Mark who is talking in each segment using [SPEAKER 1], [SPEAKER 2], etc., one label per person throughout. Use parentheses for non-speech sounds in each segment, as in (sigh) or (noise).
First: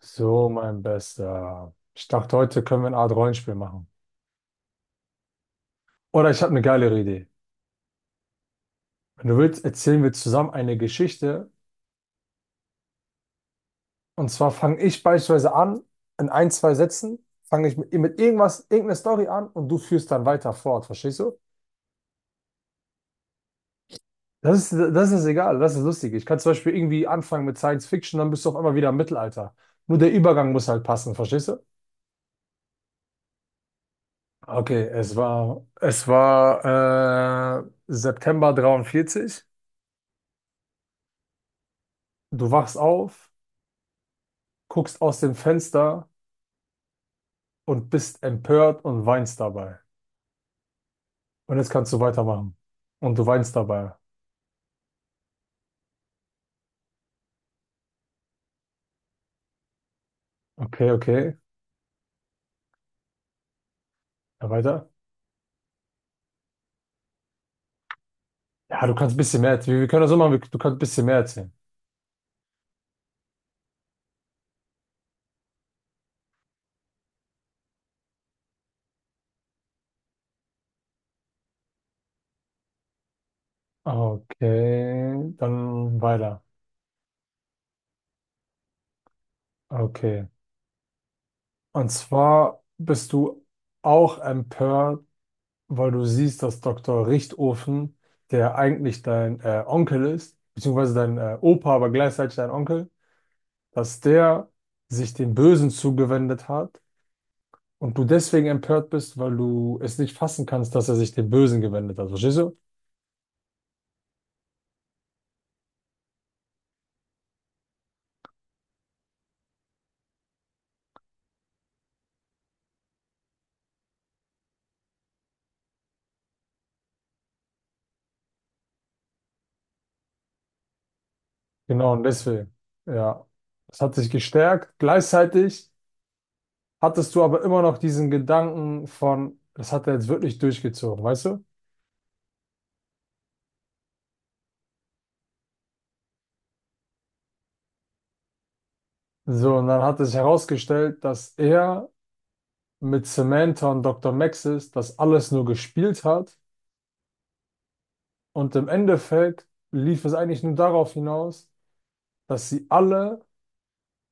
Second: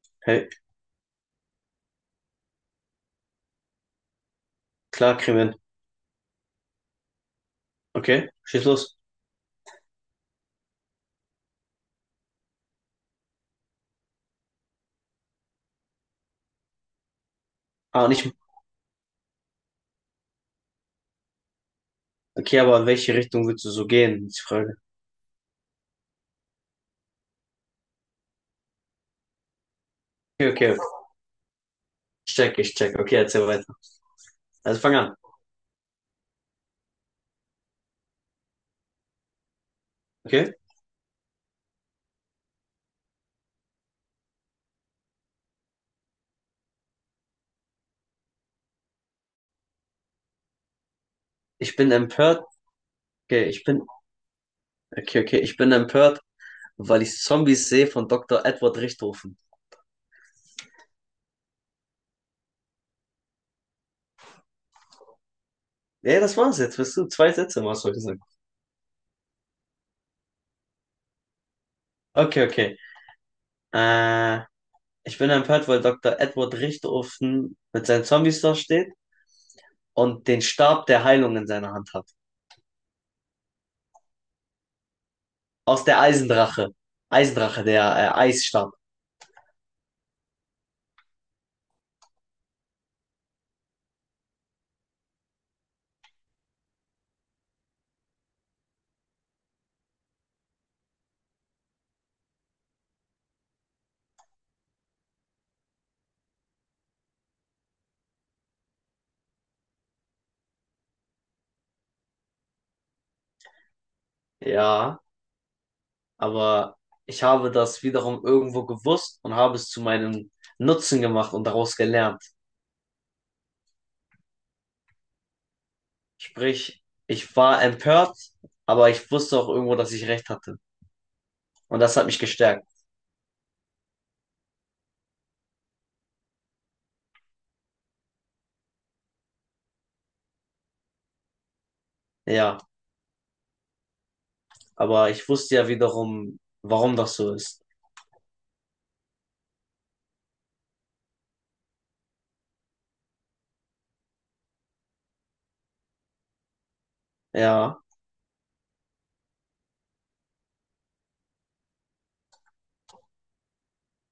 [SPEAKER 1] So,
[SPEAKER 2] Hey,
[SPEAKER 1] mein Bester. Ich dachte, heute können wir eine Art Rollenspiel machen.
[SPEAKER 2] klar, kriegen.
[SPEAKER 1] Oder ich habe eine geilere Idee.
[SPEAKER 2] Okay, schieß los.
[SPEAKER 1] Wenn du willst, erzählen wir zusammen eine Geschichte. Und zwar fange ich beispielsweise an, in ein, zwei Sätzen, fange ich mit,
[SPEAKER 2] Ah,
[SPEAKER 1] mit
[SPEAKER 2] nicht.
[SPEAKER 1] irgendwas, irgendeiner Story an und du führst dann weiter fort, verstehst du?
[SPEAKER 2] Okay, aber in welche Richtung willst du so gehen, ist die
[SPEAKER 1] Das
[SPEAKER 2] Frage.
[SPEAKER 1] ist, das ist egal, das ist lustig. Ich kann zum Beispiel irgendwie anfangen mit Science Fiction, dann bist du auf einmal wieder im Mittelalter. Nur der Übergang
[SPEAKER 2] Okay,
[SPEAKER 1] muss
[SPEAKER 2] okay.
[SPEAKER 1] halt passen, verstehst du?
[SPEAKER 2] Ich check, ich check. Okay, erzähl weiter. Also
[SPEAKER 1] Okay,
[SPEAKER 2] fang
[SPEAKER 1] es
[SPEAKER 2] an.
[SPEAKER 1] war, es war äh, September 43.
[SPEAKER 2] Okay?
[SPEAKER 1] Du wachst auf, guckst aus dem Fenster und bist empört und weinst dabei. Und jetzt
[SPEAKER 2] Ich
[SPEAKER 1] kannst
[SPEAKER 2] bin
[SPEAKER 1] du
[SPEAKER 2] empört.
[SPEAKER 1] weitermachen. Und du
[SPEAKER 2] Okay,
[SPEAKER 1] weinst
[SPEAKER 2] ich bin.
[SPEAKER 1] dabei.
[SPEAKER 2] Okay, okay. Ich bin empört, weil ich Zombies sehe von Doktor Edward Richthofen.
[SPEAKER 1] Okay, okay. Ja, weiter.
[SPEAKER 2] Ja, das war's jetzt. Bist du zwei Sätze, hast du gesagt.
[SPEAKER 1] Ja, du kannst ein bisschen mehr erzählen. Wir können das so machen, wir- du kannst ein bisschen mehr erzählen.
[SPEAKER 2] Okay, okay. Äh, Ich bin empört, weil Doktor Edward Richthofen mit seinen Zombies da steht und den Stab der Heilung in seiner Hand hat.
[SPEAKER 1] Okay,
[SPEAKER 2] Aus
[SPEAKER 1] dann
[SPEAKER 2] der
[SPEAKER 1] weiter.
[SPEAKER 2] Eisendrache. Eisdrache, der Eisstab.
[SPEAKER 1] Okay. Und zwar bist du auch empört, weil du siehst, dass Dr. Richtofen, der eigentlich dein Onkel ist, beziehungsweise dein Opa, aber gleichzeitig dein Onkel, dass der sich dem Bösen zugewendet hat. Und du deswegen empört bist, weil du es nicht fassen kannst, dass er sich dem Bösen gewendet hat. Verstehst du?
[SPEAKER 2] Ja, aber ich habe das wiederum irgendwo gewusst und habe es zu meinem Nutzen gemacht und daraus gelernt. Sprich, ich war empört, aber ich wusste auch irgendwo, dass ich recht hatte. Und
[SPEAKER 1] Genau,
[SPEAKER 2] das
[SPEAKER 1] und
[SPEAKER 2] hat mich
[SPEAKER 1] deswegen.
[SPEAKER 2] gestärkt.
[SPEAKER 1] Ja. Es hat sich gestärkt. Gleichzeitig hattest du aber immer noch diesen Gedanken von, das hat er jetzt wirklich durchgezogen, weißt du?
[SPEAKER 2] Ja, aber ich wusste ja wiederum, warum das so ist.
[SPEAKER 1] So, und dann hat es herausgestellt, dass er mit Samantha und Dr. Maxis das alles nur gespielt hat.
[SPEAKER 2] Ja,
[SPEAKER 1] Und im Endeffekt lief es eigentlich nur darauf hinaus, dass sie alle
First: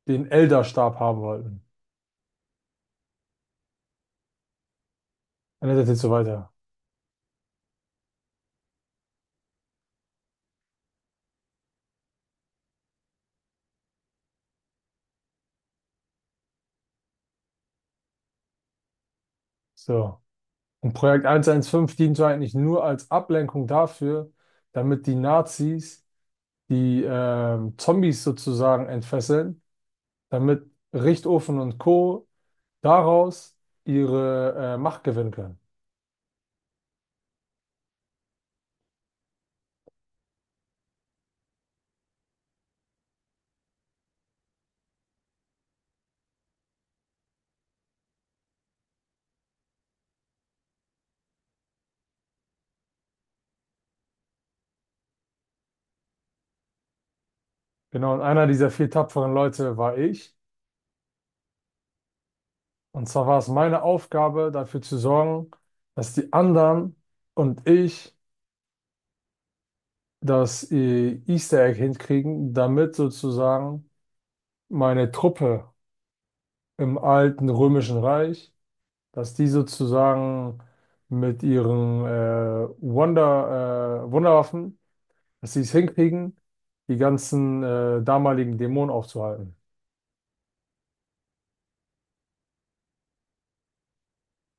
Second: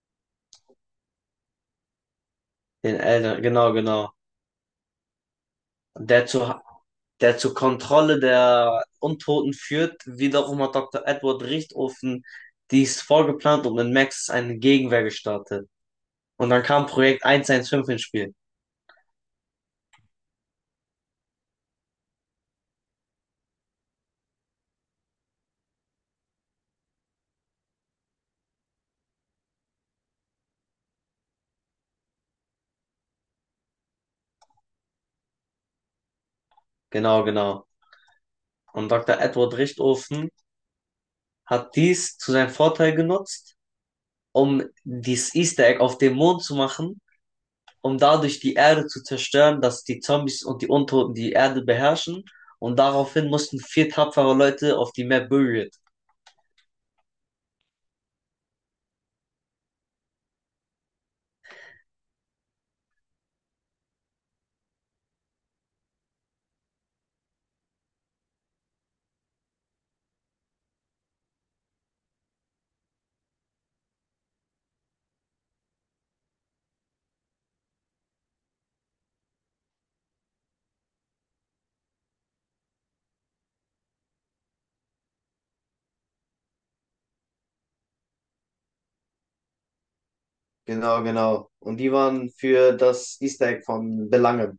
[SPEAKER 1] den Elderstab haben wollten.
[SPEAKER 2] den Eltern, genau, genau.
[SPEAKER 1] Und das jetzt so
[SPEAKER 2] Dazu,
[SPEAKER 1] weiter.
[SPEAKER 2] der zur Kontrolle der Untoten führt. Wiederum hat Dr. Edward Richtofen dies vorgeplant und in Max eine Gegenwehr gestartet. Und dann kam Projekt 115 ins Spiel.
[SPEAKER 1] So. Und Projekt 115 diente eigentlich nur als Ablenkung dafür, damit die Nazis die Zombies sozusagen entfesseln, damit Richtofen und Co. daraus ihre Macht gewinnen können.
[SPEAKER 2] Genau, genau. Und Dr. Edward Richtofen hat dies zu seinem Vorteil genutzt, um dieses Easter Egg auf dem Mond zu machen, um dadurch die Erde zu zerstören, dass die Zombies und die Untoten die Erde beherrschen. Und daraufhin mussten vier tapfere Leute auf die Map Buried.
[SPEAKER 1] Genau, und einer dieser vier tapferen Leute war ich. Und zwar war es meine Aufgabe, dafür zu sorgen, dass die anderen und ich das Easter Egg hinkriegen, damit sozusagen meine Truppe im alten Römischen Reich, dass die sozusagen mit ihren Wunderwaffen, dass sie es hinkriegen, die ganzen damaligen Dämonen aufzuhalten.
[SPEAKER 2] Genau, genau. Und die waren für das Easter Egg von Belangen.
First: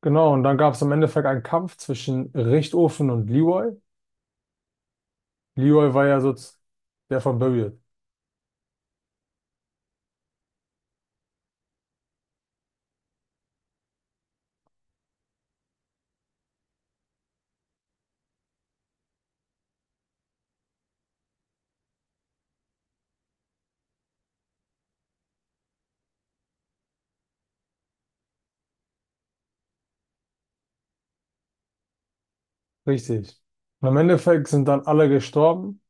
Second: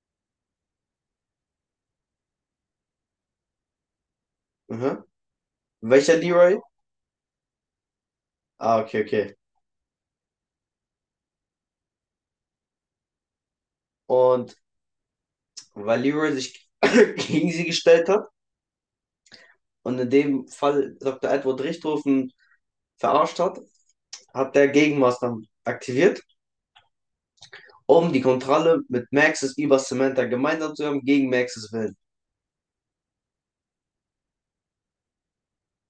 [SPEAKER 1] Genau, und dann gab es im Endeffekt einen Kampf zwischen Richtofen und Leroy.
[SPEAKER 2] Mhm.
[SPEAKER 1] Leroy war
[SPEAKER 2] Welcher
[SPEAKER 1] ja so z-
[SPEAKER 2] Leroy?
[SPEAKER 1] Der von Buried.
[SPEAKER 2] Ah, okay, okay. Und weil Leroy sich (coughs) (clears throat) gegen sie gestellt hat und in dem Fall Dr. Edward Richthofen verarscht hat, hat der Gegenmaßnahmen aktiviert, um die Kontrolle mit Maxis über Samantha gemeinsam zu haben, gegen Maxis Willen.
[SPEAKER 1] Richtig. Und im Endeffekt sind dann alle gestorben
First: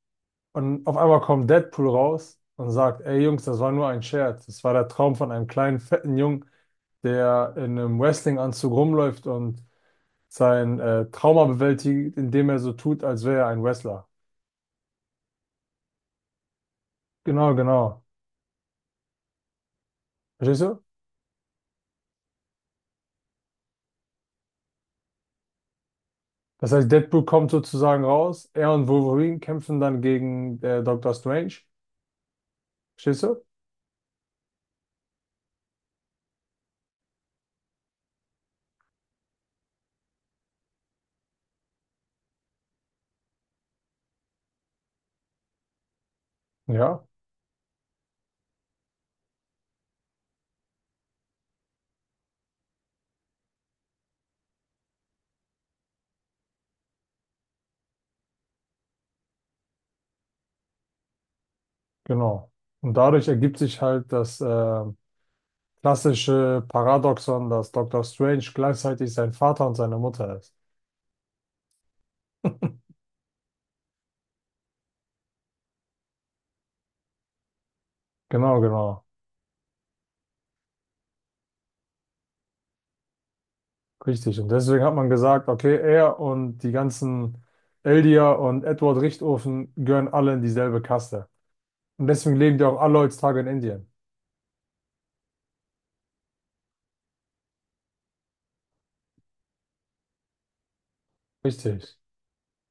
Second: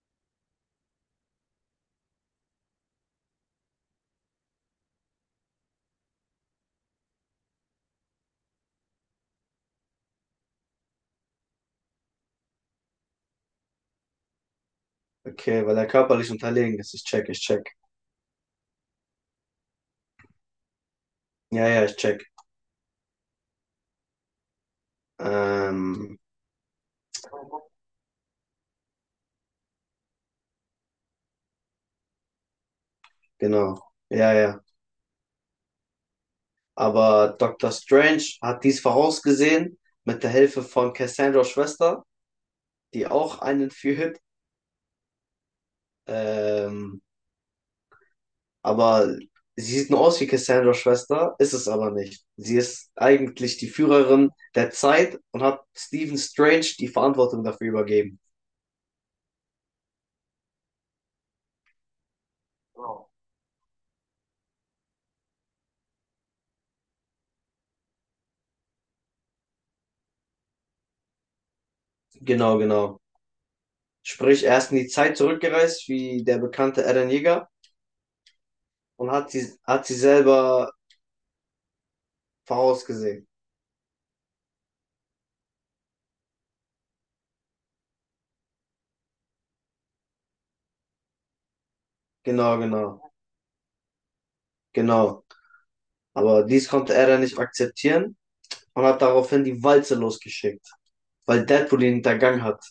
[SPEAKER 1] und auf einmal kommt Deadpool raus und sagt, ey Jungs, das war nur ein Scherz. Das war der Traum von einem kleinen, fetten Jungen, der in einem Wrestling-Anzug rumläuft und sein Trauma bewältigt, indem er so tut, als wäre er ein Wrestler.
[SPEAKER 2] Okay, weil er körperlich unterlegen ist. Ich check, ich
[SPEAKER 1] Genau,
[SPEAKER 2] check.
[SPEAKER 1] genau. Verstehst du?
[SPEAKER 2] Ja, ja, ich check. Ähm,
[SPEAKER 1] Das heißt, Deadpool kommt sozusagen raus, er und Wolverine kämpfen dann gegen Doctor Strange. Verstehst du?
[SPEAKER 2] Genau. Ja, ja. Aber Dr. Strange hat dies vorausgesehen mit der Hilfe von Cassandras Schwester, die auch einen führt. Ähm,
[SPEAKER 1] Ja,
[SPEAKER 2] aber sie sieht nur aus wie Cassandras Schwester, ist es aber nicht. Sie ist eigentlich die Führerin der Zeit und hat Stephen Strange die Verantwortung dafür übergeben.
[SPEAKER 1] genau. Und
[SPEAKER 2] Genau.
[SPEAKER 1] dadurch ergibt sich halt das klassische Paradoxon, dass Doctor Strange gleichzeitig sein Vater und seine Mutter ist.
[SPEAKER 2] Genau, genau. Sprich, er ist in die Zeit zurückgereist, wie der bekannte Eren Yeager,
[SPEAKER 1] Genau, genau.
[SPEAKER 2] und hat sie selber vorausgesehen.
[SPEAKER 1] Richtig. Und deswegen hat man gesagt, okay, er und die ganzen Eldia und Edward Richtofen gehören alle in dieselbe Kaste. Und deswegen leben
[SPEAKER 2] Genau,
[SPEAKER 1] die auch alle
[SPEAKER 2] genau,
[SPEAKER 1] heutzutage in Indien.
[SPEAKER 2] genau. Aber dies konnte Eren nicht akzeptieren und hat daraufhin die Walze losgeschickt, weil Deadpool ihn
[SPEAKER 1] Richtig,
[SPEAKER 2] hintergangen hat.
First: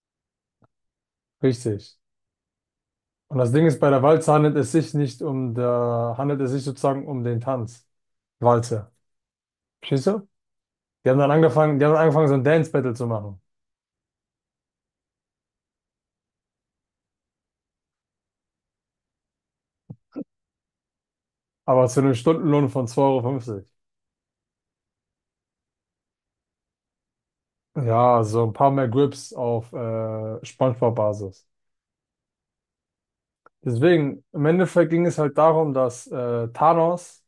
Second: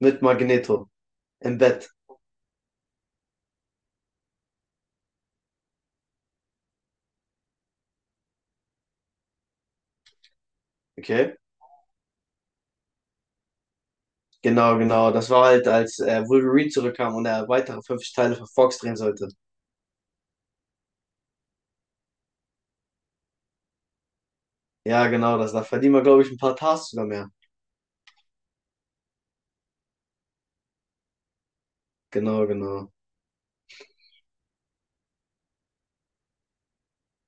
[SPEAKER 2] Mit Magneto. Im Bett.
[SPEAKER 1] richtig. Und das Ding ist, bei der Walze handelt es sich nicht um der, handelt es sich sozusagen um den Tanz. Walze. Verstehst du?
[SPEAKER 2] Okay?
[SPEAKER 1] Die haben dann angefangen, so ein Dance-Battle zu machen.
[SPEAKER 2] Genau, genau. Das war halt, als Wolverine zurückkam und er weitere 50 Teile für Fox drehen sollte.
[SPEAKER 1] Aber zu einem Stundenlohn von zwei Euro fünfzig.
[SPEAKER 2] Ja, genau, das, da verdienen wir, glaube ich, ein paar Tasks sogar mehr.
[SPEAKER 1] Ja, so ein paar mehr Grips auf SpongeBob-Basis.
[SPEAKER 2] Genau, genau.
[SPEAKER 1] Deswegen, im Endeffekt ging es halt darum, dass Thanos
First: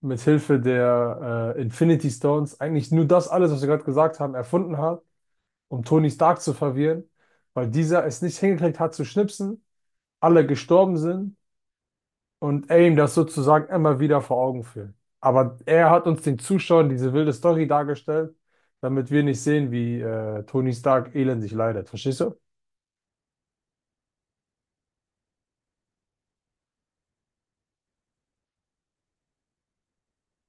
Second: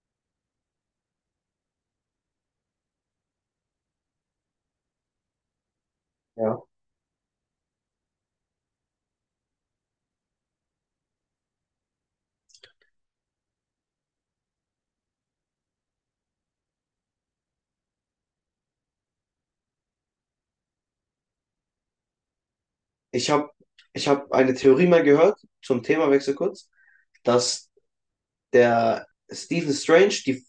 [SPEAKER 1] mit Hilfe der Infinity Stones eigentlich nur das alles, was wir gerade gesagt haben, erfunden hat, um Tony Stark zu
[SPEAKER 2] Ja.
[SPEAKER 1] verwirren, weil dieser es nicht hingekriegt hat zu schnipsen, alle gestorben sind und er ihm das sozusagen immer wieder vor Augen führt. Aber er hat uns den Zuschauern diese wilde Story dargestellt, damit wir nicht sehen, wie Tony Stark elendig leidet. Verstehst du?
[SPEAKER 2] Ich habe ich hab eine Theorie mal gehört, zum Themawechsel kurz, dass der Stephen Strange die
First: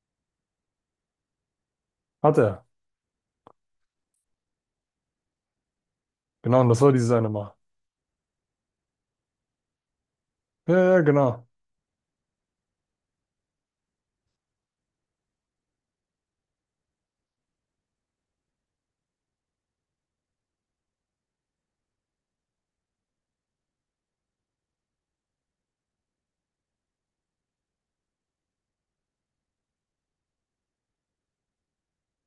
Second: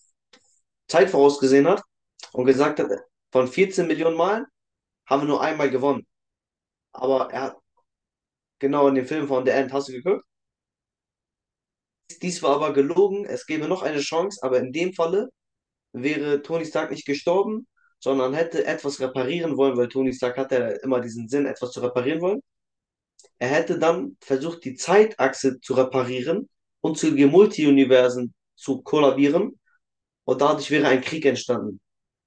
[SPEAKER 2] Zeit vorausgesehen hat
[SPEAKER 1] Hat
[SPEAKER 2] und
[SPEAKER 1] er.
[SPEAKER 2] gesagt hat, von 14 Millionen Malen haben wir nur einmal gewonnen.
[SPEAKER 1] Genau, und das war diese eine
[SPEAKER 2] Aber er
[SPEAKER 1] Mal.
[SPEAKER 2] hat genau in dem Film von The End, hast du geguckt?
[SPEAKER 1] Ja, ja, genau.
[SPEAKER 2] Dies war aber gelogen, es gäbe noch eine Chance, aber in dem Falle wäre Tony Stark nicht gestorben, sondern hätte etwas reparieren wollen, weil Tony Stark hatte ja immer diesen Sinn, etwas zu reparieren wollen. Er hätte dann versucht, die Zeitachse zu reparieren und zu den Multiuniversen zu kollabieren und dadurch wäre ein Krieg entstanden.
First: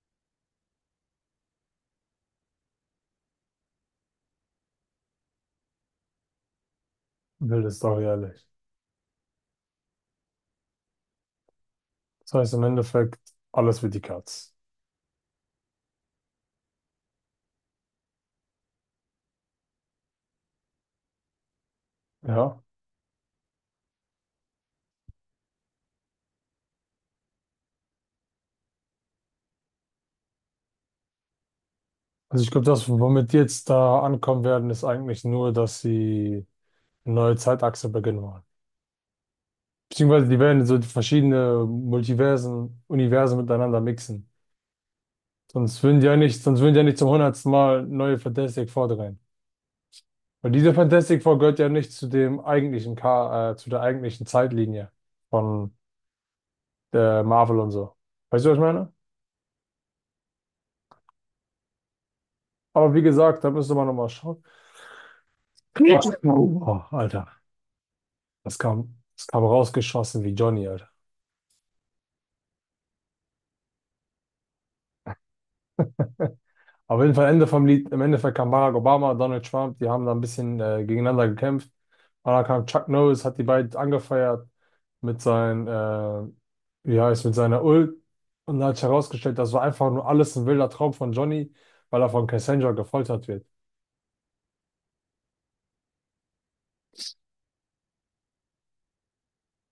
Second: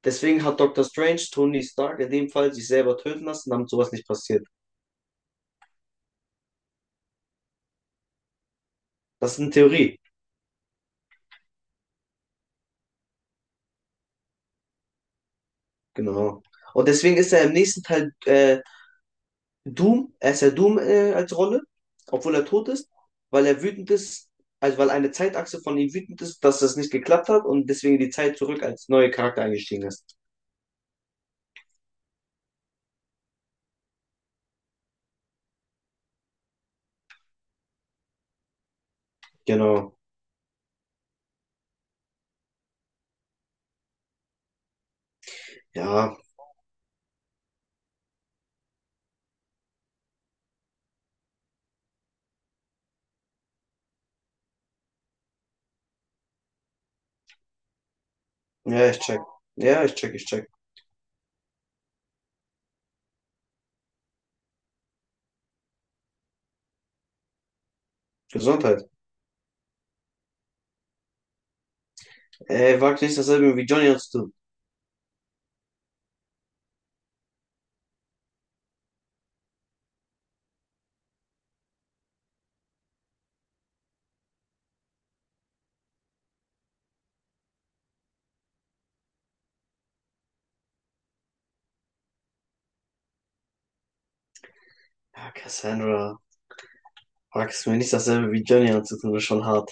[SPEAKER 2] Deswegen hat Doctor Strange Tony Stark in dem Fall sich selber töten lassen, damit sowas nicht passiert.
[SPEAKER 1] Wilde Story, ehrlich.
[SPEAKER 2] Das ist eine Theorie.
[SPEAKER 1] Das heißt im Endeffekt, alles für die Katz.
[SPEAKER 2] Genau. Und deswegen ist er im nächsten Teil Doom, er ist ja Doom als Rolle, obwohl er
[SPEAKER 1] Ja.
[SPEAKER 2] tot ist, weil er wütend ist, also weil eine Zeitachse von ihm wütend ist, dass das nicht geklappt hat und deswegen die Zeit zurück als neuer Charakter eingestiegen ist.
[SPEAKER 1] Also ich glaube, das, womit die jetzt da ankommen werden, ist eigentlich nur, dass sie eine neue Zeitachse beginnen wollen.
[SPEAKER 2] Genau.
[SPEAKER 1] Beziehungsweise die werden so verschiedene Multiversen, Universen miteinander mixen.
[SPEAKER 2] Ja,
[SPEAKER 1] Sonst würden die ja nicht zum hundertsten Mal neue Fantastic Four drehen. Weil diese Fantastic Four gehört ja nicht zu dem eigentlichen Ka zu der eigentlichen Zeitlinie von der Marvel und so. Weißt du, was ich
[SPEAKER 2] ja,
[SPEAKER 1] meine?
[SPEAKER 2] ich check. Ja, ich check, ich check.
[SPEAKER 1] Aber wie gesagt, da müsste man nochmal schauen. Oh, Alter,
[SPEAKER 2] Gesundheit.
[SPEAKER 1] das kam rausgeschossen wie Johnny, Alter.
[SPEAKER 2] Ey, wag nicht dasselbe wie Johnny anzutun.
[SPEAKER 1] Auf jeden Fall Ende vom Lied, im Endeffekt kam Barack Obama, Donald Trump, die haben da ein bisschen gegeneinander gekämpft. Oder kam Chuck Norris, hat die beiden angefeuert mit seinen, mit seiner Ult, und hat sich herausgestellt, das war einfach nur alles ein wilder Traum von Johnny, weil er von Cassandra gefoltert wird.
[SPEAKER 2] Ja, Cassandra, wag es mir nicht dasselbe wie Johnny anzutun, ist schon hart.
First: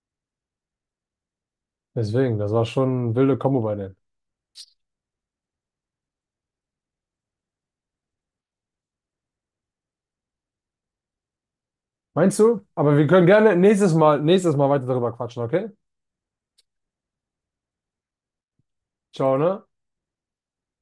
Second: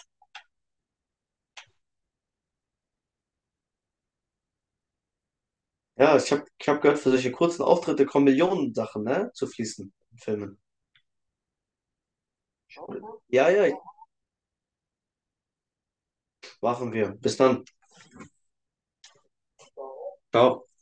[SPEAKER 1] Deswegen, das war schon eine wilde Kombo bei denen.
[SPEAKER 2] Ja, ich hab gehört, für solche kurzen Auftritte kommen Millionen Sachen, ne, zu fließen in Filmen.
[SPEAKER 1] Meinst du? Aber wir können
[SPEAKER 2] Ja,
[SPEAKER 1] gerne
[SPEAKER 2] ja,
[SPEAKER 1] nächstes Mal weiter darüber quatschen, okay?
[SPEAKER 2] machen wir. Bis dann.
[SPEAKER 1] Ciao, ne?
[SPEAKER 2] Ciao.